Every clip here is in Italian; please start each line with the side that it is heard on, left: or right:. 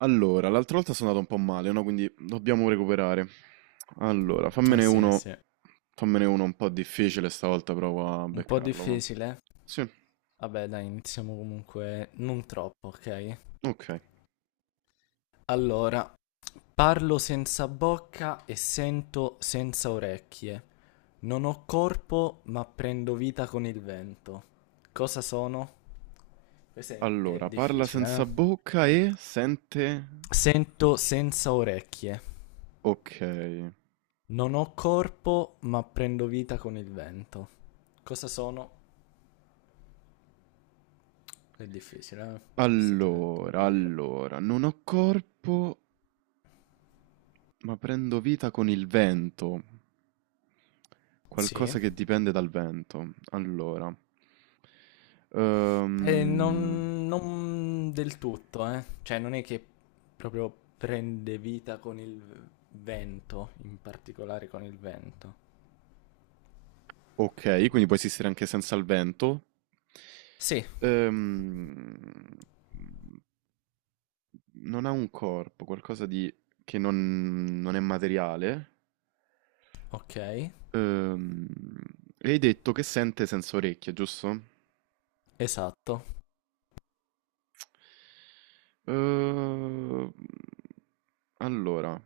right: Allora, l'altra volta sono andato un po' male, no? Quindi dobbiamo recuperare. Allora,
left: Eh sì, eh sì.
right: fammene uno un po' difficile, stavolta provo a
left: Un po'
right: beccarlo. Va.
left: difficile.
right: Sì,
left: Vabbè, dai, iniziamo comunque non troppo, ok?
right: ok.
left: Allora, parlo senza bocca e sento senza orecchie. Non ho corpo, ma prendo vita con il vento. Cosa sono? Questo è
right: Allora, parla
left: difficile,
right: senza
left: eh?
right: bocca e sente...
left: Sento senza orecchie.
right: Ok.
left: Non ho corpo, ma prendo vita con il vento. Cosa sono? È difficile, eh? Questo te lo
right: Allora,
left: devo dire.
right: non ho corpo, ma prendo vita con il vento.
left: Sì.
right: Qualcosa che dipende dal vento. Allora. Ehm,
left: Non del tutto, eh. Cioè, non è che proprio prende vita con il vento, in particolare con il vento.
right: Ok, quindi può esistere anche senza il vento.
left: Sì,
right: Ehm, non ha un corpo, qualcosa di... che non è materiale.
left: ok,
right: Ehm, e hai detto che sente senza orecchie, giusto?
left: esatto.
right: Ehm, allora,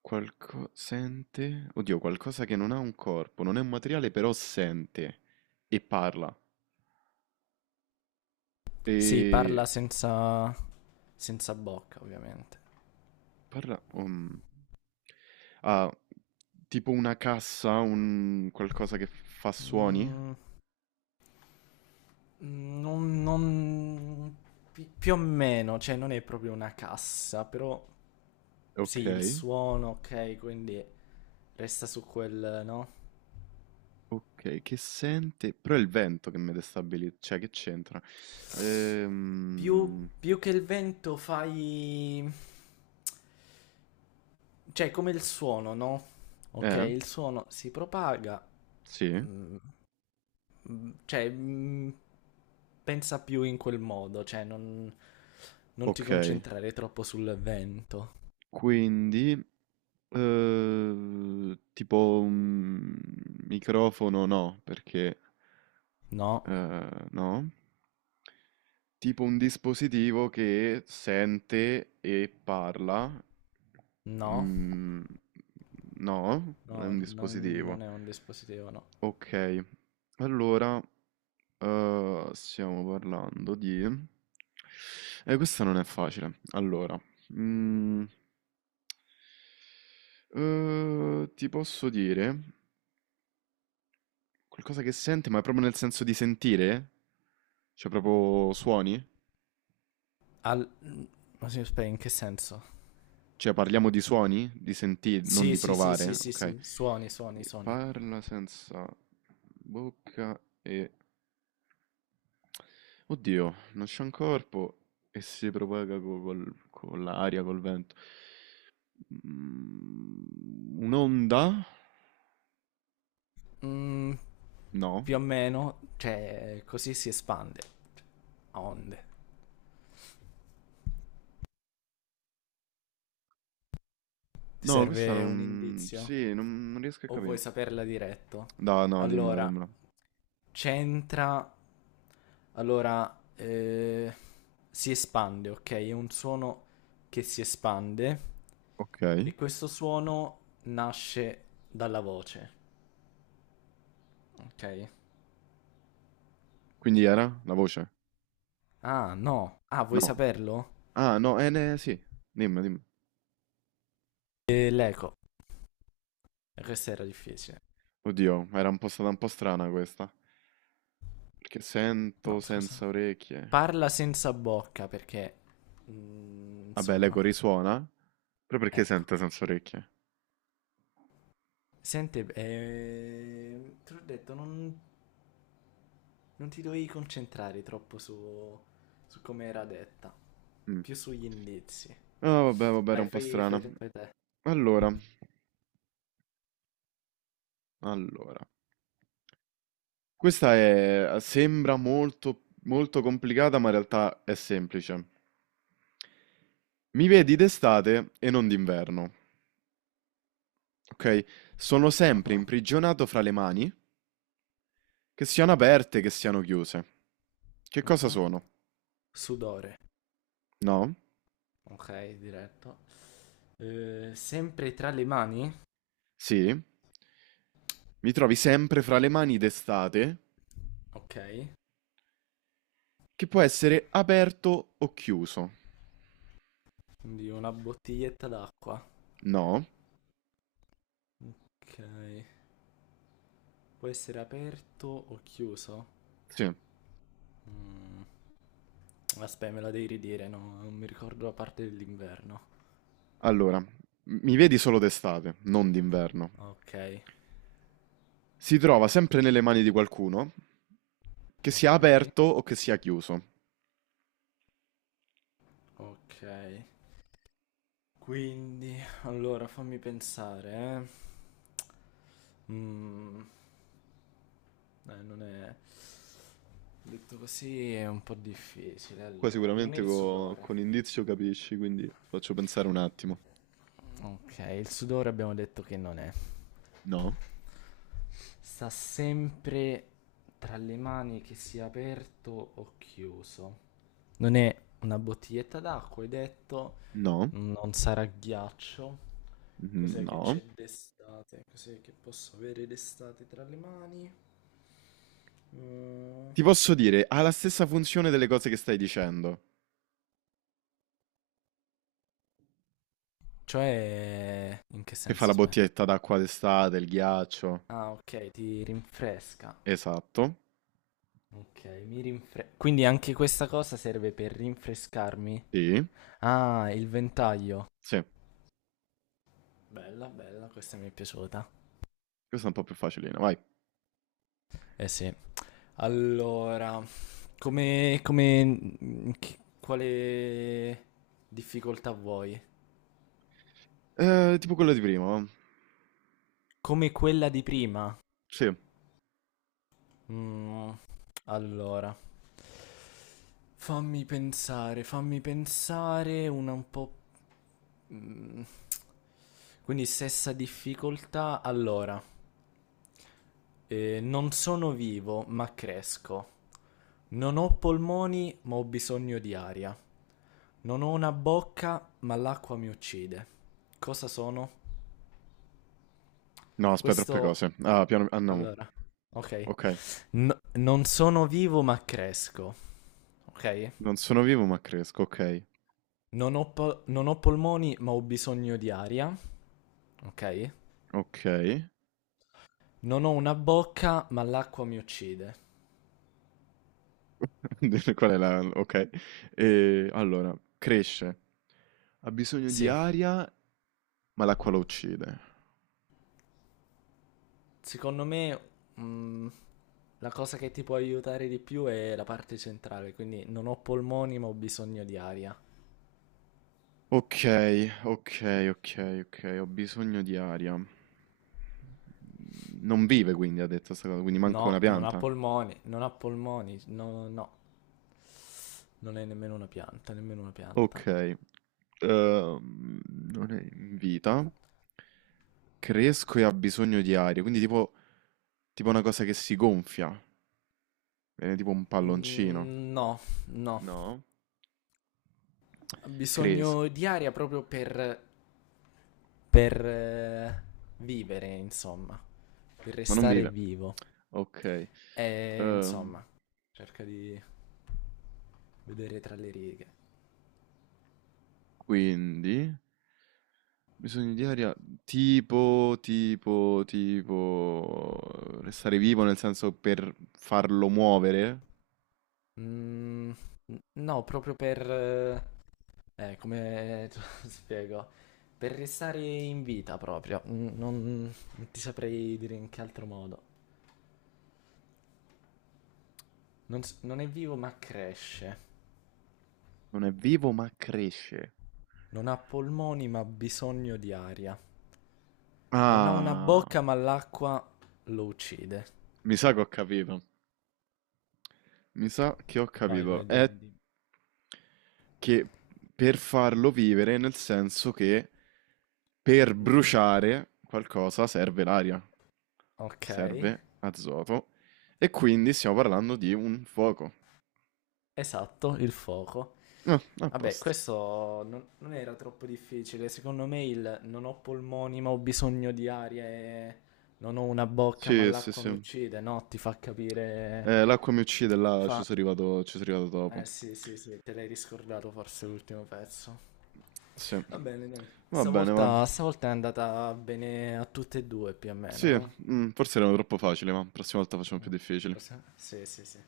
right: qualcosa... sente... Oddio, qualcosa che non ha un corpo, non è un materiale, però sente e parla.
left: Sì,
right: E...
left: parla senza bocca, ovviamente.
right: Parla ha tipo una cassa, un qualcosa che fa suoni?
left: Mm, non, non- Più o meno, cioè, non è proprio una cassa, però sì, il
right: Okay.
left: suono, ok, quindi resta su quel, no?
right: Okay, che sente però è il vento che mi destabiliz cioè che c'entra?
left: Più,
right: Ehm,
left: più che il vento fai... Cioè, come il suono, no? Ok,
right: eh,
left: il suono si propaga,
right: sì,
left: mm, cioè, pensa più in quel modo, cioè, non ti
right: okay.
left: concentrare troppo sul vento.
right: Quindi, tipo, microfono no, perché,
left: No,
right: no? Tipo un dispositivo che sente e parla.
left: no,
right: Mm, no, non è
left: no,
right: un
left: non,
right: dispositivo.
left: non è un dispositivo, no.
right: Ok, allora stiamo parlando di... questa non è facile. Allora, mm, ti posso dire qualcosa che sente, ma è proprio nel senso di sentire? Cioè proprio suoni?
left: Al... mm, Ma sì, aspetta, in che senso?
right: Cioè parliamo di suoni, di sentire, non
left: Sì,
right: di
left: sì, sì, sì,
right: provare,
left: sì,
right: ok?
left: sì, suoni, suoni,
right: Quindi
left: suoni.
right: parla senza bocca e... Oddio, non c'è un corpo e si propaga co- col- con l'aria, col vento. Mm, un'onda?
left: Mm,
right: No.
left: Più o meno, cioè, così si espande. A onde. Ti
right: No, questa
left: serve un
right: non...
left: indizio?
right: Sì, non riesco a
left: O vuoi
right: capire.
left: saperla diretto?
right: No, no, dimmela,
left: Allora,
right: dimmela.
left: c'entra. Allora, si espande, ok? È un suono che si espande
right: Ok.
left: e questo suono nasce dalla voce, ok?
right: Quindi era la voce?
left: Ah, no. Ah, vuoi
right: No.
left: saperlo?
right: Ah, no, ne- sì. Dimmi, dimmi.
left: L'eco. Questa era difficile.
right: Oddio, era un po' stata un po' strana questa. Perché
left: No,
right: sento senza
left: scusa.
right: orecchie.
left: Parla senza bocca perché...
right: Vabbè, l'eco
left: insomma,
right: risuona. Però perché
left: ecco.
right: sente senza orecchie?
left: Senti, ti ho detto, non... Non ti dovevi concentrare troppo su come era detta,
right: Mm.
left: più sugli indizi.
right: Ah, vabbè, vabbè, era
left: Dai,
right: un po'
left: fai, fai
right: strana.
left: te. Fai te.
right: Allora, allora. Questa è, sembra molto, molto complicata, ma in realtà è semplice. Mi vedi d'estate e non d'inverno, ok? Sono sempre
left: Mhm,
right: imprigionato fra le mani, che siano aperte, che siano chiuse. Che cosa
left: mhm.
right: sono?
left: Sudore,
right: No?
left: ok, diretto. Sempre tra le mani?
right: Sì? Mi trovi sempre fra le mani d'estate,
left: Ok,
right: che può essere aperto o chiuso.
left: quindi una bottiglietta d'acqua.
right: No?
left: Ok, può essere aperto o chiuso?
right: Sì.
left: Mm, Aspetta, me la devi ridire, no? Non mi ricordo la parte dell'inverno.
right: Allora, m- mi vedi solo d'estate, non d'inverno.
left: Ok,
right: Si trova sempre nelle mani di qualcuno, che sia
left: ok,
right: aperto o che sia chiuso.
left: ok. Quindi, allora fammi pensare, eh. Mm, Non è... Detto così è un po' difficile,
right: Qua
left: allora. Non è
right: sicuramente
left: il
right: co-
left: sudore.
right: con indizio capisci, quindi faccio pensare un attimo.
left: Ok, il sudore abbiamo detto che non è.
right: No?
left: Sta sempre tra le mani che sia aperto o chiuso. Non è una bottiglietta d'acqua, hai detto.
right: No?
left: Non sarà ghiaccio.
right: Mm,
left: Cos'è che
right: no?
left: c'è d'estate? Cos'è che posso avere d'estate tra le mani? Mm.
right: Ti posso dire, ha la stessa funzione delle cose che stai dicendo,
left: Cioè, in che
right: che fa
left: senso?
right: la
left: Aspetta.
right: bottiglietta d'acqua d'estate, il ghiaccio.
left: Ah, ok, ti rinfresca.
right: Esatto.
left: Ok, quindi anche questa cosa serve per rinfrescarmi.
right: Sì,
left: Ah, il ventaglio.
right: sì,
left: Bella, bella, questa mi è piaciuta.
right: questa è un po' più facilina, vai.
left: Eh sì. Allora, come, quale difficoltà vuoi?
right: Tipo quella di prima, va?
left: Come quella di prima?
right: Sì.
left: Mm, allora, fammi pensare una un po'... mm, Quindi stessa difficoltà. Allora, non sono vivo, ma cresco. Non ho polmoni, ma ho bisogno di aria. Non ho una bocca, ma l'acqua mi uccide. Cosa sono?
right: No, aspetta, troppe
left: Questo...
right: cose. Ah, piano... Ah, no.
left: Allora, ok.
right: Ok.
left: Non sono vivo, ma cresco. Ok?
right: Non sono vivo ma cresco, ok.
left: Non ho polmoni, ma ho bisogno di aria. Ok?
right: Ok.
left: Non ho una bocca, ma l'acqua mi uccide.
right: Qual è la... Ok. E, allora, cresce. Ha bisogno di
left: Sì.
right: aria, ma l'acqua la uccide.
left: Secondo me, mm, la cosa che ti può aiutare di più è la parte centrale, quindi non ho polmoni ma ho bisogno di aria.
right: Ok, ok, ok, ok. Ho bisogno di aria. Non vive, quindi, ha detto sta cosa, quindi manco una
left: No, non ha
right: pianta.
left: polmoni, non ha polmoni, no, no, non è nemmeno una pianta, nemmeno una pianta.
right: Ok. Non è in vita. Cresco e ha bisogno di aria, quindi tipo, tipo una cosa che si gonfia, viene tipo un palloncino.
left: No, no,
right: No?
left: ha
right: Cresco,
left: bisogno di aria proprio per vivere, insomma, per
right: ma non
left: restare
right: vive.
left: vivo.
right: Ok.
left: E
right: Ehm,
left: insomma, cerca di vedere tra le righe.
right: quindi, bisogno di aria tipo, tipo, tipo... Restare vivo nel senso per farlo muovere.
left: Mm, no, proprio per... come te lo spiego? Per restare in vita proprio. Non ti saprei dire in che altro modo. Non è vivo ma cresce.
right: Non è vivo ma cresce.
left: Non ha polmoni ma ha bisogno di aria. Non ha una
right: Ah,
left: bocca ma l'acqua lo uccide.
right: mi sa che ho capito. Mi sa che ho
left: Vai, vai,
right: capito. È
left: dimmi, dimmi.
right: che per farlo vivere, nel senso che per
left: Mhm.
right: bruciare qualcosa serve l'aria,
left: Ok,
right: serve azoto, e quindi stiamo parlando di un fuoco.
left: esatto, il fuoco.
right: Ah, a
left: Vabbè,
right: posto.
left: questo non era troppo difficile. Secondo me il non ho polmoni ma ho bisogno di aria e non ho una bocca ma
right: Sì, sì,
left: l'acqua mi
right: sì.
left: uccide, no? Ti fa capire...
right: L'acqua mi uccide,
left: Ti
right: là
left: fa...
right: ci sono arrivato dopo.
left: Eh sì, sì, sì, te l'hai riscordato forse l'ultimo pezzo.
right: Sì.
left: Va bene, dai.
right: Va bene, va.
left: Stavolta, stavolta è andata bene a tutte e due più o
right: Sì,
left: meno, eh?
right: mm, forse erano troppo facili, ma la prossima volta facciamo più
left: No.
right: difficili.
left: Sì, sì, sì.